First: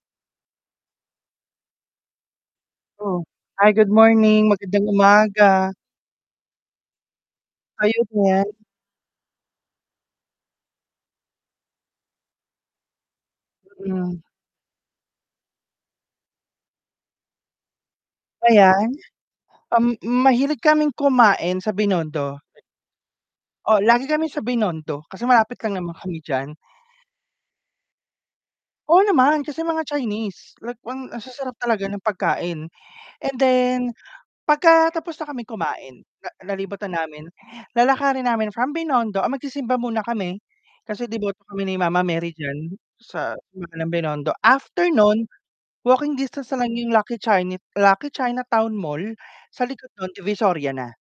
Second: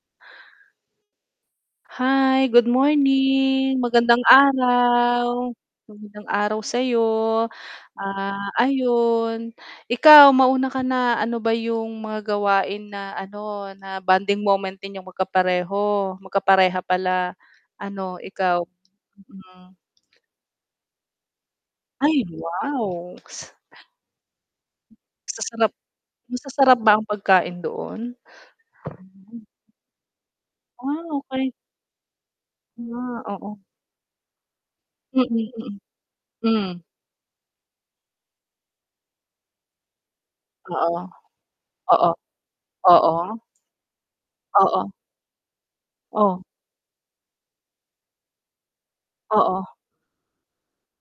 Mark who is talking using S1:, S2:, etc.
S1: Hi, good
S2: Oh, hi,
S1: morning,
S2: good
S1: magandang
S2: morning, magandang
S1: araw.
S2: umaga.
S1: Magandang araw sa'yo.
S2: Ayon nga.
S1: Ah, ayon, ikaw mauna ka na, ano ba 'yong mga gawain na ano na
S2: Mm.
S1: bonding moment ninyong magkapareho magkapareha pala ano, ikaw?
S2: Ayan.
S1: Mm.
S2: Um, mahilig kaming kumain sa
S1: Ay,
S2: Binondo.
S1: wow!
S2: Oo, lagi kami sa Binondo kasi malapit
S1: Masasarap
S2: lang naman kami diyan.
S1: masasarap ba ang pagkain doon? mhm.
S2: Oo naman, kasi mga Chinese, like
S1: Ah
S2: ang ang sa
S1: okey.
S2: sarap talaga ng pagkain,
S1: Yeah,
S2: and
S1: oo.
S2: then pagka tapos
S1: Mm,
S2: na kaming
S1: mm.
S2: kumain na nalibot
S1: Mm.
S2: namin, lalakarin namin from Binondo ah, magsisimba muna kami,
S1: Oo.
S2: kasi deboto kami ni mama
S1: Oo.
S2: Mary diyan
S1: Oo.
S2: sa ng Binondo. After
S1: Oo.
S2: no'n, walking
S1: Oh.
S2: distance na lang 'yong Lucky Chin Lucky China Town Mall, sa
S1: Oo.
S2: likod no'n Divisoria na.